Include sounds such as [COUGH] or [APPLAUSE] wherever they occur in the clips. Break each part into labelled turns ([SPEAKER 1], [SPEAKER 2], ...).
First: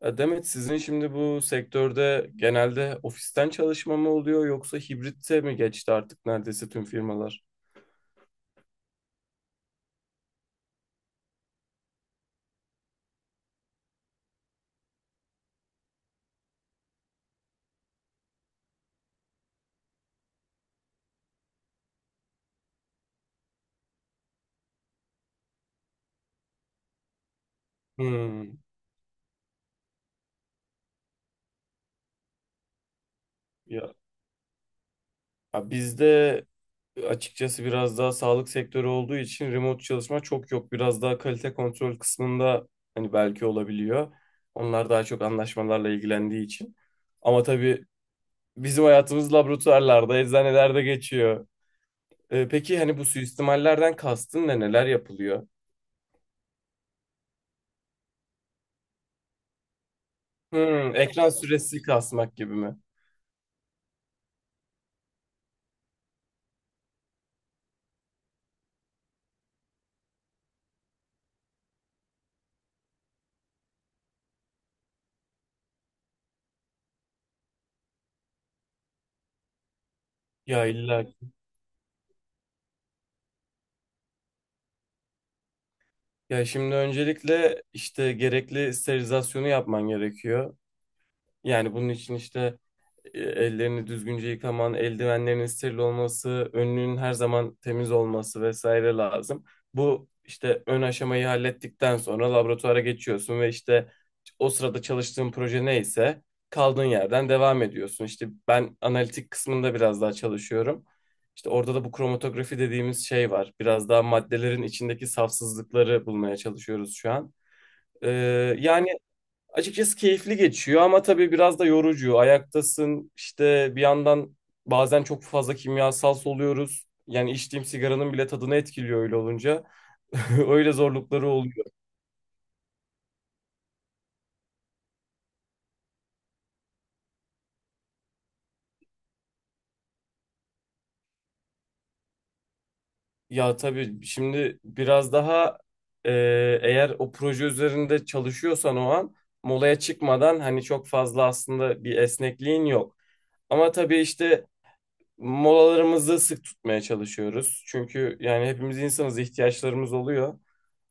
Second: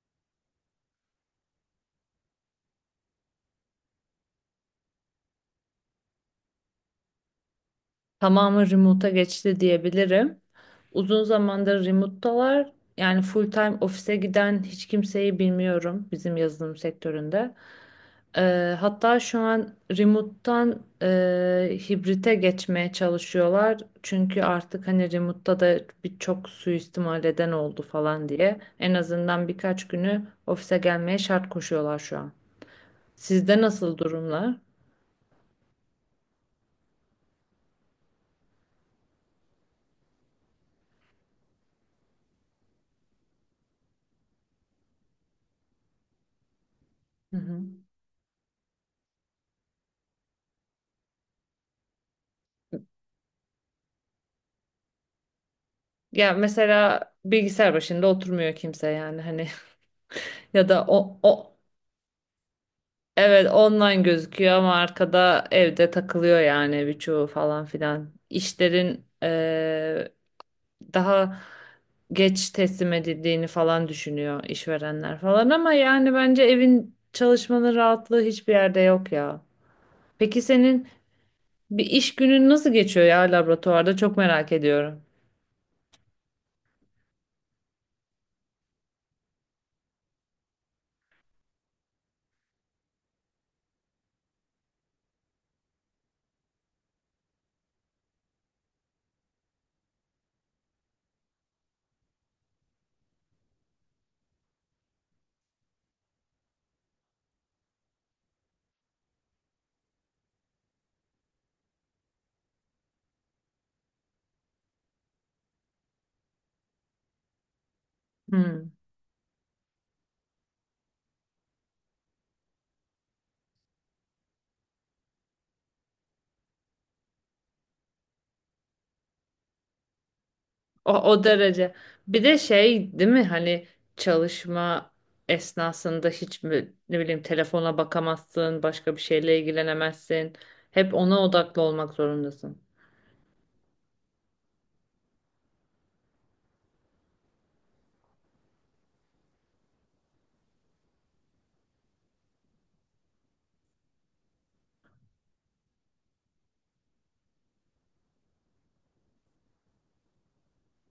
[SPEAKER 1] Demet, sizin şimdi bu sektörde genelde ofisten çalışma mı oluyor yoksa hibrite mi geçti artık neredeyse tüm firmalar?
[SPEAKER 2] Tamamı remote'a geçti diyebilirim. Uzun zamandır remote'dalar. Yani full time ofise giden hiç kimseyi bilmiyorum bizim yazılım sektöründe. Hatta şu an remote'tan hibrite geçmeye çalışıyorlar. Çünkü artık hani remote'da da birçok suistimal eden oldu falan
[SPEAKER 1] Hmm.
[SPEAKER 2] diye. En azından birkaç günü ofise gelmeye şart koşuyorlar şu an. Sizde
[SPEAKER 1] ya,
[SPEAKER 2] nasıl durumlar?
[SPEAKER 1] ya bizde açıkçası biraz daha sağlık sektörü olduğu için remote çalışma çok yok. Biraz daha kalite kontrol kısmında hani belki olabiliyor. Onlar daha çok anlaşmalarla ilgilendiği için.
[SPEAKER 2] Hı
[SPEAKER 1] Ama
[SPEAKER 2] hı.
[SPEAKER 1] tabii bizim hayatımız laboratuvarlarda, eczanelerde geçiyor. Peki hani bu suistimallerden kastın ne? Neler yapılıyor?
[SPEAKER 2] Ya mesela bilgisayar başında oturmuyor kimse yani hani. Ya da
[SPEAKER 1] Hmm,
[SPEAKER 2] o,
[SPEAKER 1] ekran
[SPEAKER 2] o
[SPEAKER 1] süresi kasmak gibi mi?
[SPEAKER 2] evet online gözüküyor ama arkada evde takılıyor yani birçoğu falan filan. İşlerin daha geç teslim edildiğini falan düşünüyor işverenler falan ama yani bence evin çalışmanın rahatlığı hiçbir yerde yok ya. Peki
[SPEAKER 1] Ya
[SPEAKER 2] senin
[SPEAKER 1] illa.
[SPEAKER 2] bir iş günün nasıl geçiyor ya laboratuvarda? Çok merak ediyorum.
[SPEAKER 1] Ya şimdi öncelikle işte gerekli sterilizasyonu yapman gerekiyor. Yani bunun için işte ellerini düzgünce yıkaman, eldivenlerin steril olması, önlüğün her zaman temiz olması vesaire lazım. Bu işte ön aşamayı hallettikten sonra laboratuvara geçiyorsun ve işte o sırada çalıştığın proje neyse kaldığın yerden devam ediyorsun. İşte ben analitik kısmında biraz daha çalışıyorum. İşte orada da bu kromatografi dediğimiz şey var. Biraz daha maddelerin içindeki safsızlıkları bulmaya çalışıyoruz şu an. Ee,
[SPEAKER 2] Hmm.
[SPEAKER 1] yani Açıkçası keyifli geçiyor ama tabii biraz da yorucu. Ayaktasın işte bir yandan bazen çok fazla kimyasal soluyoruz. Yani içtiğim sigaranın bile tadını etkiliyor öyle olunca. [LAUGHS] Öyle
[SPEAKER 2] O
[SPEAKER 1] zorlukları oluyor.
[SPEAKER 2] derece. Bir de şey değil mi hani çalışma esnasında hiç mi, ne bileyim telefona bakamazsın, başka bir şeyle ilgilenemezsin. Hep ona odaklı olmak zorundasın.
[SPEAKER 1] Ya tabii şimdi biraz daha e, eğer o proje üzerinde çalışıyorsan o an molaya çıkmadan hani çok fazla aslında bir esnekliğin yok. Ama tabii işte molalarımızı sık tutmaya çalışıyoruz. Çünkü yani hepimiz insanız, ihtiyaçlarımız oluyor.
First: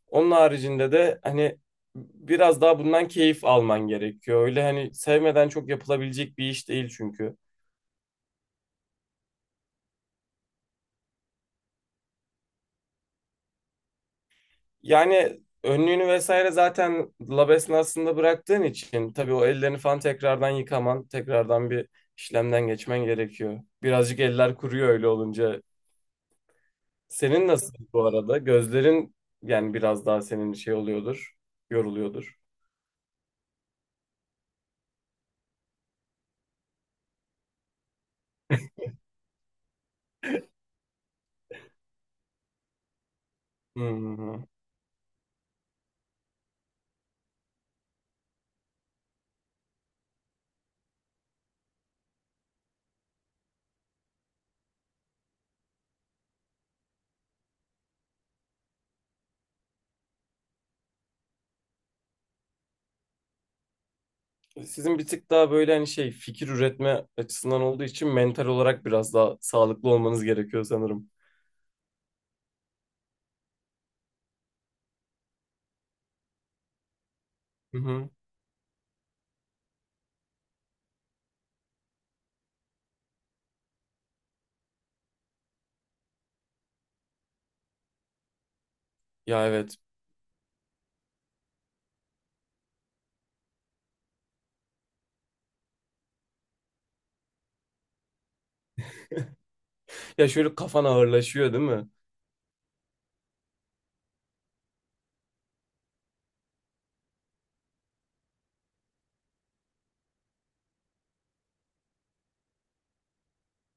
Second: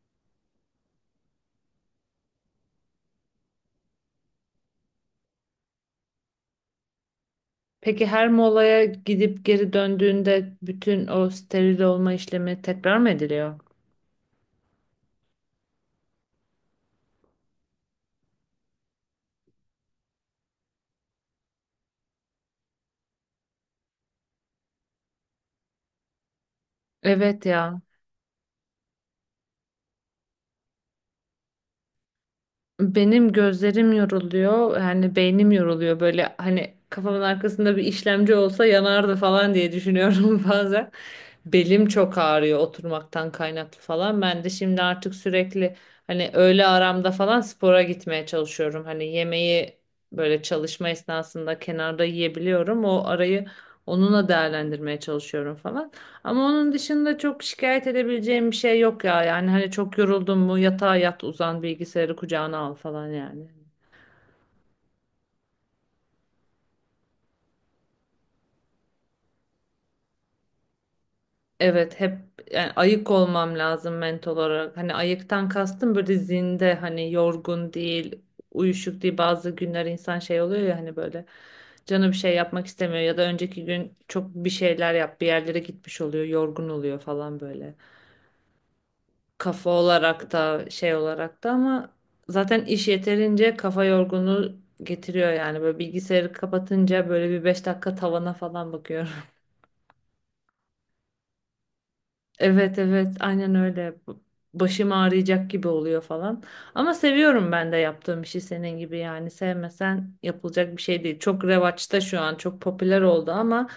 [SPEAKER 1] Onun haricinde de hani biraz daha bundan keyif alman gerekiyor. Öyle hani sevmeden çok yapılabilecek bir iş değil çünkü.
[SPEAKER 2] Peki her molaya gidip geri döndüğünde bütün o steril olma işlemi tekrar mı ediliyor?
[SPEAKER 1] Yani önlüğünü vesaire zaten lab esnasında bıraktığın için tabii o ellerini falan tekrardan yıkaman, tekrardan bir işlemden geçmen gerekiyor. Birazcık eller kuruyor öyle olunca.
[SPEAKER 2] Evet
[SPEAKER 1] Senin nasıl
[SPEAKER 2] ya.
[SPEAKER 1] bu arada? Gözlerin yani biraz daha senin şey oluyordur, yoruluyordur.
[SPEAKER 2] Benim gözlerim yoruluyor. Yani beynim yoruluyor. Böyle hani kafamın arkasında bir işlemci olsa yanardı falan diye düşünüyorum [LAUGHS] bazen. Belim çok ağrıyor oturmaktan kaynaklı
[SPEAKER 1] Hı
[SPEAKER 2] falan. Ben
[SPEAKER 1] hı.
[SPEAKER 2] de şimdi artık sürekli hani öğle aramda falan spora gitmeye çalışıyorum. Hani yemeği böyle çalışma esnasında kenarda yiyebiliyorum. O arayı onunla değerlendirmeye çalışıyorum falan. Ama onun dışında çok şikayet edebileceğim bir şey yok ya. Yani hani çok yoruldun mu yatağa yat uzan bilgisayarı kucağına al falan yani.
[SPEAKER 1] Sizin bir tık daha böyle hani şey fikir üretme açısından olduğu için mental olarak biraz daha sağlıklı olmanız gerekiyor sanırım.
[SPEAKER 2] Evet hep yani ayık olmam lazım mental olarak. Hani ayıktan kastım böyle zinde hani yorgun
[SPEAKER 1] Hı hı.
[SPEAKER 2] değil, uyuşuk değil. Bazı günler insan şey oluyor ya hani böyle canı bir şey yapmak istemiyor ya da önceki gün çok bir şeyler yap bir yerlere gitmiş oluyor, yorgun oluyor falan böyle.
[SPEAKER 1] Ya
[SPEAKER 2] Kafa
[SPEAKER 1] evet.
[SPEAKER 2] olarak da şey olarak da ama zaten iş yeterince kafa yorgunluğu getiriyor yani böyle bilgisayarı kapatınca böyle bir 5 dakika tavana falan bakıyorum. [LAUGHS]
[SPEAKER 1] Ya şöyle kafan ağırlaşıyor değil mi?
[SPEAKER 2] Evet evet aynen öyle. Başım ağrıyacak gibi oluyor falan. Ama seviyorum ben de yaptığım işi senin gibi yani sevmesen yapılacak bir şey değil. Çok revaçta şu an çok popüler oldu ama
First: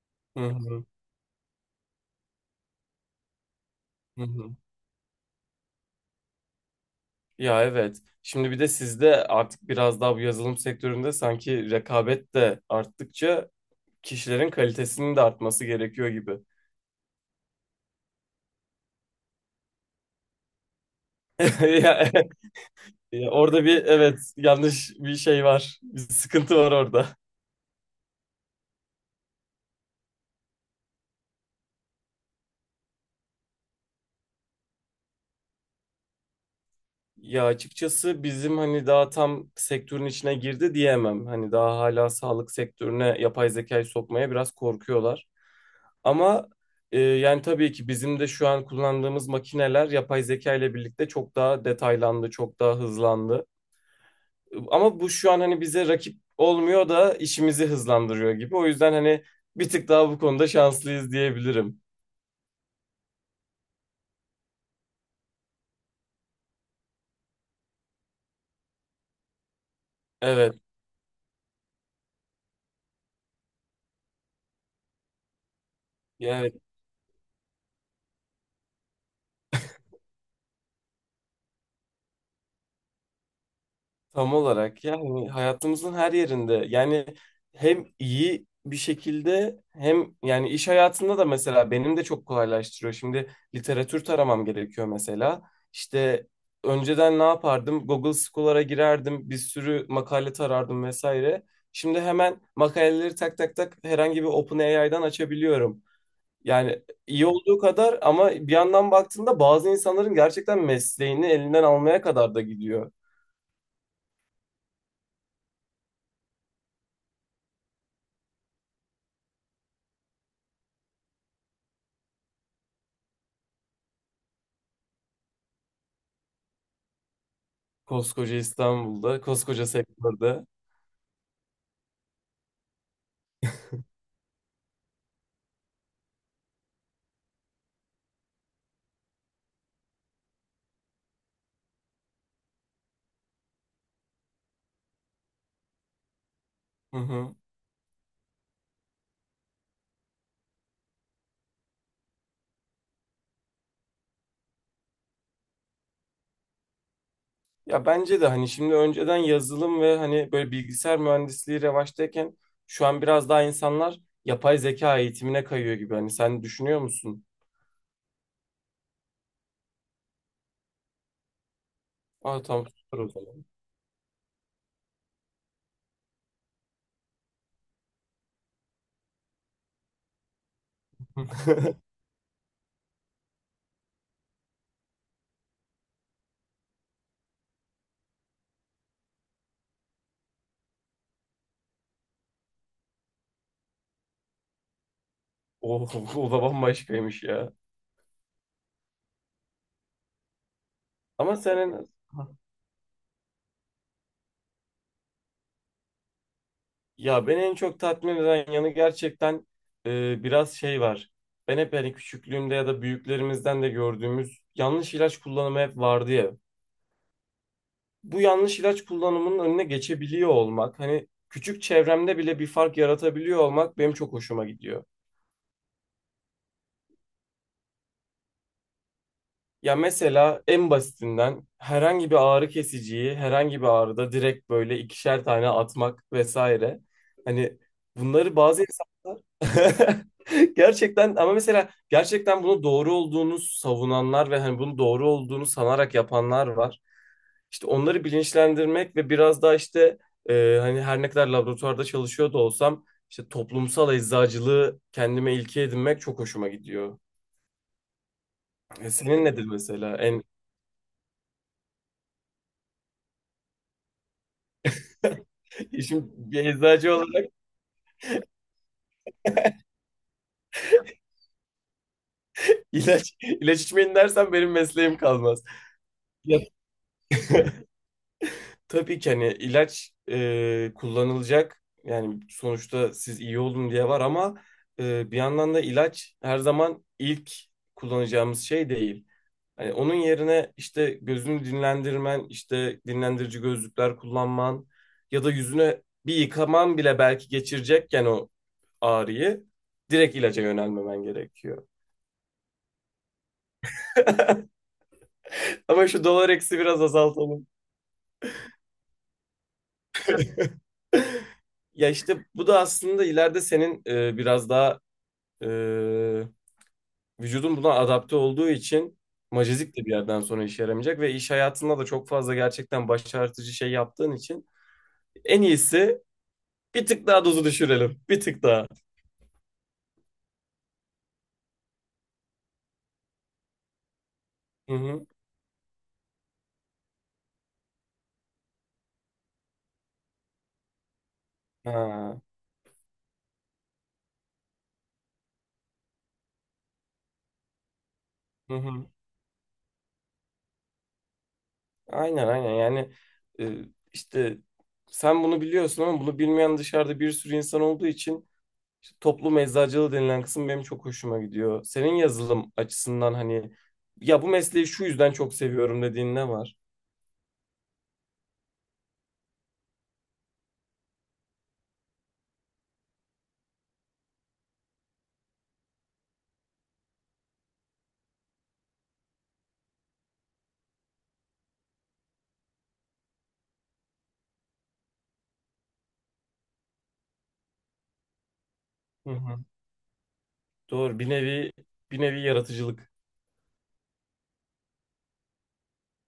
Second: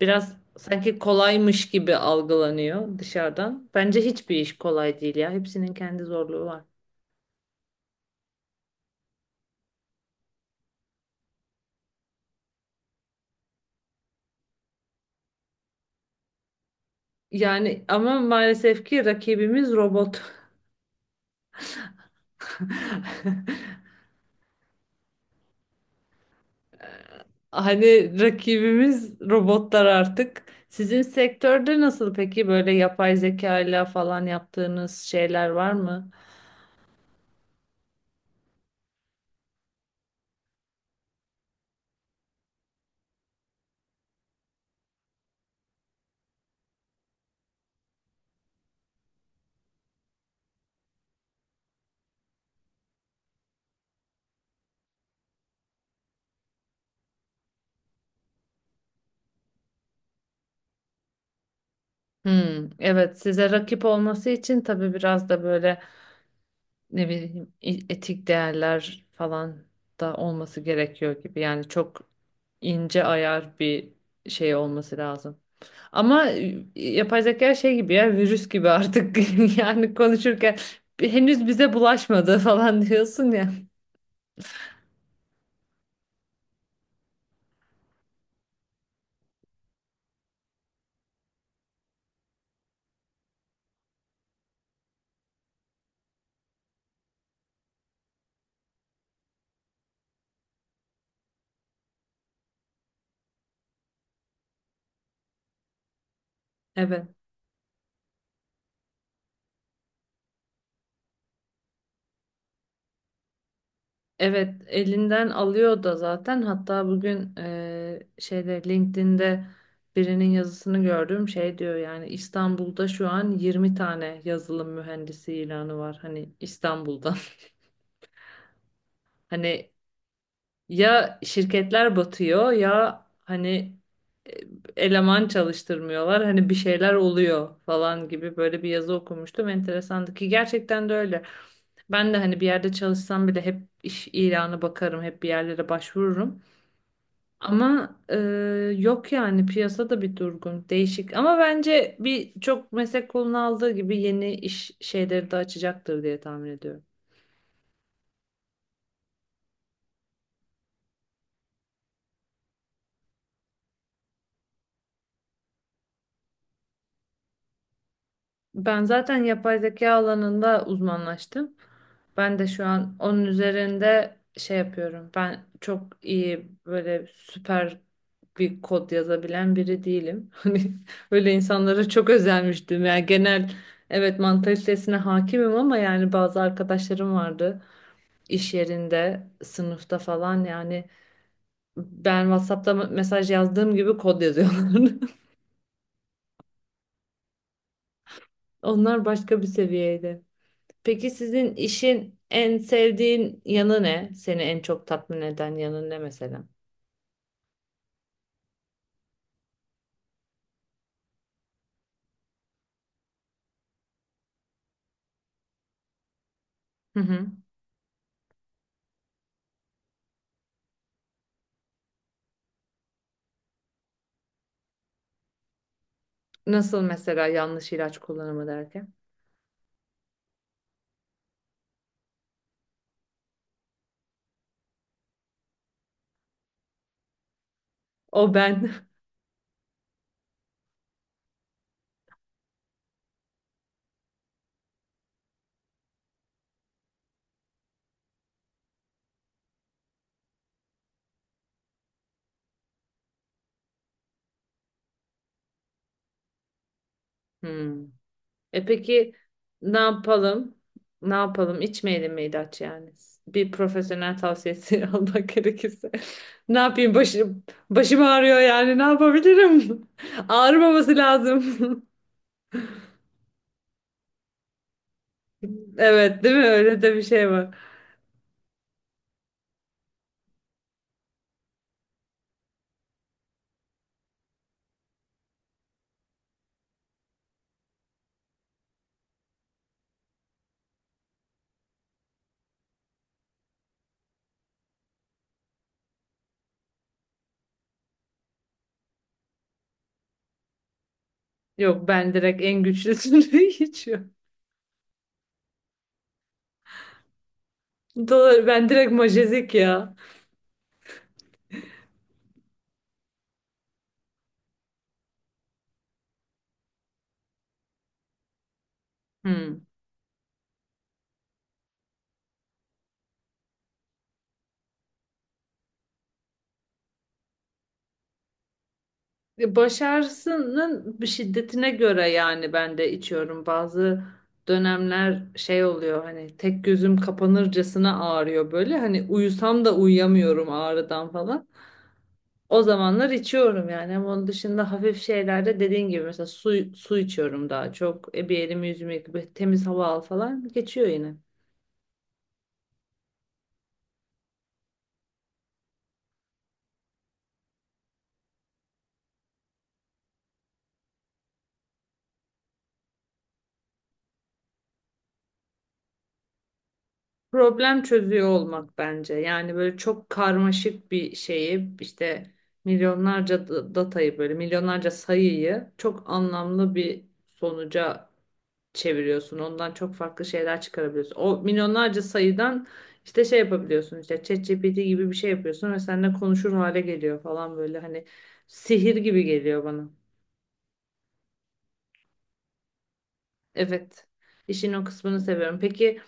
[SPEAKER 2] biraz
[SPEAKER 1] Hı hı.
[SPEAKER 2] sanki kolaymış gibi algılanıyor dışarıdan. Bence
[SPEAKER 1] Hı
[SPEAKER 2] hiçbir iş
[SPEAKER 1] hı.
[SPEAKER 2] kolay değil ya. Hepsinin kendi zorluğu var.
[SPEAKER 1] Ya evet. Şimdi bir de sizde artık biraz daha bu yazılım sektöründe sanki rekabet de arttıkça kişilerin kalitesinin de artması gerekiyor gibi.
[SPEAKER 2] Yani ama maalesef ki rakibimiz robot.
[SPEAKER 1] [LAUGHS] Ya orada
[SPEAKER 2] [LAUGHS]
[SPEAKER 1] bir evet yanlış bir şey var. Bir sıkıntı var orada.
[SPEAKER 2] Hani rakibimiz robotlar artık. Sizin sektörde nasıl peki böyle yapay zeka ile falan yaptığınız şeyler var mı?
[SPEAKER 1] Ya açıkçası bizim hani daha tam sektörün içine girdi diyemem. Hani daha hala sağlık sektörüne yapay zekayı sokmaya biraz korkuyorlar. Ama yani tabii ki bizim de şu an kullandığımız makineler yapay zeka ile birlikte çok daha detaylandı, çok daha hızlandı. Ama bu şu an hani bize rakip olmuyor da işimizi hızlandırıyor gibi. O yüzden hani bir tık daha bu konuda şanslıyız diyebilirim.
[SPEAKER 2] Hmm, evet size rakip olması için tabii biraz da böyle ne bileyim etik değerler falan da
[SPEAKER 1] Evet,
[SPEAKER 2] olması gerekiyor gibi. Yani çok ince ayar bir şey olması lazım. Ama
[SPEAKER 1] evet.
[SPEAKER 2] yapay zeka şey gibi ya virüs gibi artık [LAUGHS] yani konuşurken henüz bize bulaşmadı [LAUGHS] falan diyorsun ya.
[SPEAKER 1] Tam olarak yani hayatımızın her yerinde, yani hem iyi bir şekilde hem yani iş hayatında da mesela benim de çok kolaylaştırıyor. Şimdi literatür taramam gerekiyor mesela. İşte önceden ne yapardım? Google Scholar'a girerdim, bir sürü makale tarardım vesaire. Şimdi hemen makaleleri tak tak tak herhangi bir OpenAI'dan açabiliyorum. Yani
[SPEAKER 2] Evet,
[SPEAKER 1] iyi olduğu kadar ama bir yandan baktığında bazı insanların gerçekten mesleğini elinden almaya kadar da gidiyor.
[SPEAKER 2] evet elinden alıyor da zaten. Hatta bugün şeyde LinkedIn'de birinin yazısını gördüm. Şey diyor yani İstanbul'da şu an 20 tane yazılım mühendisi ilanı var. Hani İstanbul'da.
[SPEAKER 1] Koskoca İstanbul'da,
[SPEAKER 2] [LAUGHS]
[SPEAKER 1] koskoca
[SPEAKER 2] Hani
[SPEAKER 1] sektörde.
[SPEAKER 2] ya şirketler batıyor ya hani e, eleman çalıştırmıyorlar hani bir şeyler oluyor falan gibi böyle bir yazı okumuştum enteresandı ki gerçekten de öyle. Ben de hani bir yerde çalışsam bile hep iş ilanı bakarım hep bir yerlere başvururum.
[SPEAKER 1] Hı hı.
[SPEAKER 2] Ama yok yani piyasada bir durgun değişik ama bence bir çok meslek kolunu aldığı gibi yeni iş şeyleri de açacaktır diye tahmin ediyorum.
[SPEAKER 1] Ya bence de hani şimdi önceden yazılım ve hani böyle bilgisayar mühendisliği revaçtayken şu an biraz daha insanlar yapay zeka eğitimine kayıyor gibi. Hani sen düşünüyor musun?
[SPEAKER 2] Ben zaten yapay zeka alanında uzmanlaştım. Ben
[SPEAKER 1] Aa
[SPEAKER 2] de şu
[SPEAKER 1] tamam,
[SPEAKER 2] an
[SPEAKER 1] süper o
[SPEAKER 2] onun
[SPEAKER 1] zaman.
[SPEAKER 2] üzerinde şey yapıyorum. Ben çok iyi böyle süper bir kod yazabilen biri değilim. [LAUGHS] Hani öyle insanlara
[SPEAKER 1] [LAUGHS]
[SPEAKER 2] çok özenmiştim. Yani genel evet mantalitesine hakimim ama yani bazı arkadaşlarım vardı iş yerinde, sınıfta falan yani ben WhatsApp'ta mesaj yazdığım gibi kod yazıyorlardı.
[SPEAKER 1] O, o da bambaşkaymış ya.
[SPEAKER 2] [LAUGHS] Onlar başka bir seviyeydi. Peki
[SPEAKER 1] Ama
[SPEAKER 2] sizin
[SPEAKER 1] senin
[SPEAKER 2] işin en sevdiğin yanı ne? Seni en çok tatmin eden yanı ne mesela?
[SPEAKER 1] ya beni en çok tatmin eden yanı gerçekten biraz şey var. Ben hep hani küçüklüğümde ya da büyüklerimizden de gördüğümüz yanlış ilaç kullanımı hep vardı ya.
[SPEAKER 2] Hı hı.
[SPEAKER 1] Bu yanlış ilaç kullanımının önüne geçebiliyor olmak, hani küçük çevremde bile bir fark yaratabiliyor olmak benim çok hoşuma gidiyor.
[SPEAKER 2] Nasıl mesela yanlış ilaç kullanımı derken?
[SPEAKER 1] Ya mesela en basitinden herhangi bir ağrı kesiciyi herhangi bir ağrıda direkt böyle ikişer tane atmak vesaire. Hani
[SPEAKER 2] O
[SPEAKER 1] bunları bazı
[SPEAKER 2] ben. [LAUGHS]
[SPEAKER 1] insanlar [LAUGHS] gerçekten ama mesela gerçekten bunu doğru olduğunu savunanlar ve hani bunu doğru olduğunu sanarak yapanlar var. İşte onları bilinçlendirmek ve biraz daha işte hani her ne kadar laboratuvarda çalışıyor da olsam işte toplumsal eczacılığı kendime ilke edinmek çok hoşuma gidiyor.
[SPEAKER 2] Hmm. E peki
[SPEAKER 1] Senin nedir
[SPEAKER 2] ne
[SPEAKER 1] mesela? En
[SPEAKER 2] yapalım? Ne yapalım? İçmeyelim mi ilaç yani? Bir profesyonel tavsiyesi [LAUGHS] almak
[SPEAKER 1] [LAUGHS]
[SPEAKER 2] gerekirse.
[SPEAKER 1] işim bir
[SPEAKER 2] Ne
[SPEAKER 1] eczacı
[SPEAKER 2] yapayım?
[SPEAKER 1] olarak
[SPEAKER 2] Başım ağrıyor yani. Ne yapabilirim? [LAUGHS] Ağrımaması lazım.
[SPEAKER 1] ilaç [LAUGHS] ilaç içmeyin dersen benim mesleğim kalmaz.
[SPEAKER 2] [LAUGHS] Evet, değil
[SPEAKER 1] Ya,
[SPEAKER 2] mi? Öyle de bir şey var.
[SPEAKER 1] [LAUGHS] tabii ki hani ilaç kullanılacak. Yani sonuçta siz iyi olun diye var ama bir yandan da ilaç her zaman ilk kullanacağımız şey değil. Hani onun yerine işte gözünü dinlendirmen, işte dinlendirici gözlükler kullanman ya da yüzüne bir yıkaman bile belki geçirecekken o ağrıyı direkt ilaca yönelmemen gerekiyor.
[SPEAKER 2] Yok ben direkt en güçlüsünü [LAUGHS] içiyorum.
[SPEAKER 1] Ama şu dolar eksi biraz azaltalım.
[SPEAKER 2] Doğru, ben direkt majezik ya.
[SPEAKER 1] [LAUGHS] Ya işte bu da aslında ileride senin biraz daha e, vücudun buna adapte olduğu için
[SPEAKER 2] Hmm.
[SPEAKER 1] majezik de bir yerden sonra işe yaramayacak ve iş hayatında da çok fazla gerçekten başartıcı şey yaptığın için en iyisi bir tık daha dozu düşürelim. Bir tık daha.
[SPEAKER 2] Başarısının şiddetine göre yani ben de içiyorum. Bazı
[SPEAKER 1] Hı hı.
[SPEAKER 2] dönemler şey oluyor hani tek gözüm kapanırcasına ağrıyor böyle. Hani uyusam da uyuyamıyorum ağrıdan falan.
[SPEAKER 1] Ha.
[SPEAKER 2] O zamanlar içiyorum yani. Ama onun dışında hafif şeylerde dediğin gibi mesela su içiyorum daha çok. E, bir
[SPEAKER 1] Hı
[SPEAKER 2] elimi
[SPEAKER 1] hı.
[SPEAKER 2] yüzümü yıkayıp temiz hava al falan geçiyor yine.
[SPEAKER 1] Aynen yani e, işte sen bunu biliyorsun ama bunu bilmeyen dışarıda bir sürü insan olduğu için işte toplum eczacılığı denilen kısım benim çok hoşuma gidiyor. Senin yazılım açısından hani ya bu mesleği şu yüzden çok seviyorum dediğin ne var?
[SPEAKER 2] Problem çözüyor olmak bence. Yani böyle çok karmaşık bir şeyi işte milyonlarca datayı böyle milyonlarca sayıyı çok anlamlı bir sonuca çeviriyorsun. Ondan çok farklı şeyler çıkarabiliyorsun. O milyonlarca sayıdan işte şey yapabiliyorsun işte ChatGPT gibi bir şey yapıyorsun ve seninle konuşur hale geliyor falan böyle hani sihir
[SPEAKER 1] Hı
[SPEAKER 2] gibi
[SPEAKER 1] hı.
[SPEAKER 2] geliyor bana.
[SPEAKER 1] Doğru, bir nevi yaratıcılık.
[SPEAKER 2] Evet. İşin o kısmını seviyorum. Peki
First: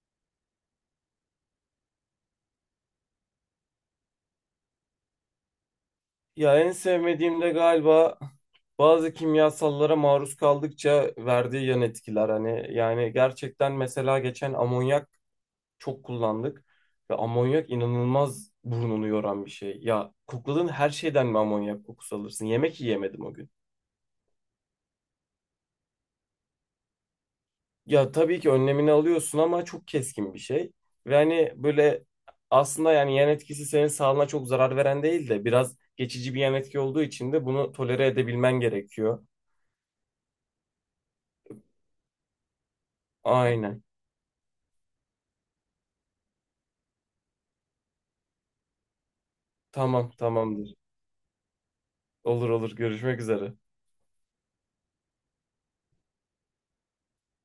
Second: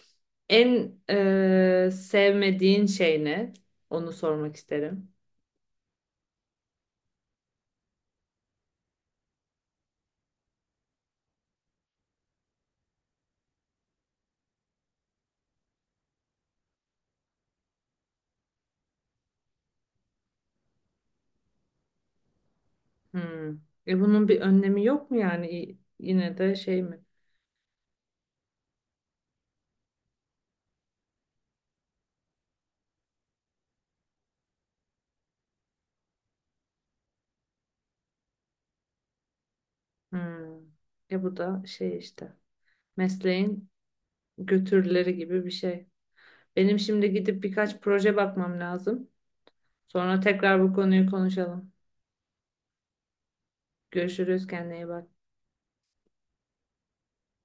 [SPEAKER 2] en sevmediğin şey ne? Onu sormak isterim.
[SPEAKER 1] Ya en sevmediğim de galiba bazı kimyasallara maruz kaldıkça verdiği yan etkiler. Hani yani gerçekten mesela geçen amonyak çok kullandık ve amonyak inanılmaz burnunu yoran bir şey. Ya kokladığın her şeyden mi amonyak kokusu alırsın? Yemek yiyemedim o gün.
[SPEAKER 2] Hmm. E bunun bir önlemi yok mu yani? Yine de şey mi?
[SPEAKER 1] Ya tabii ki önlemini alıyorsun ama çok keskin bir şey. Ve hani böyle aslında yani yan etkisi senin sağlığına çok zarar veren değil de biraz geçici bir yan etki olduğu için de bunu tolere edebilmen gerekiyor.
[SPEAKER 2] Hmm. E bu da şey işte. Mesleğin
[SPEAKER 1] Aynen.
[SPEAKER 2] götürüleri gibi bir şey. Benim şimdi gidip birkaç proje bakmam lazım.
[SPEAKER 1] Tamam,
[SPEAKER 2] Sonra tekrar bu
[SPEAKER 1] tamamdır.
[SPEAKER 2] konuyu konuşalım.
[SPEAKER 1] Olur olur. Görüşmek üzere.
[SPEAKER 2] Görüşürüz. Kendine iyi bak.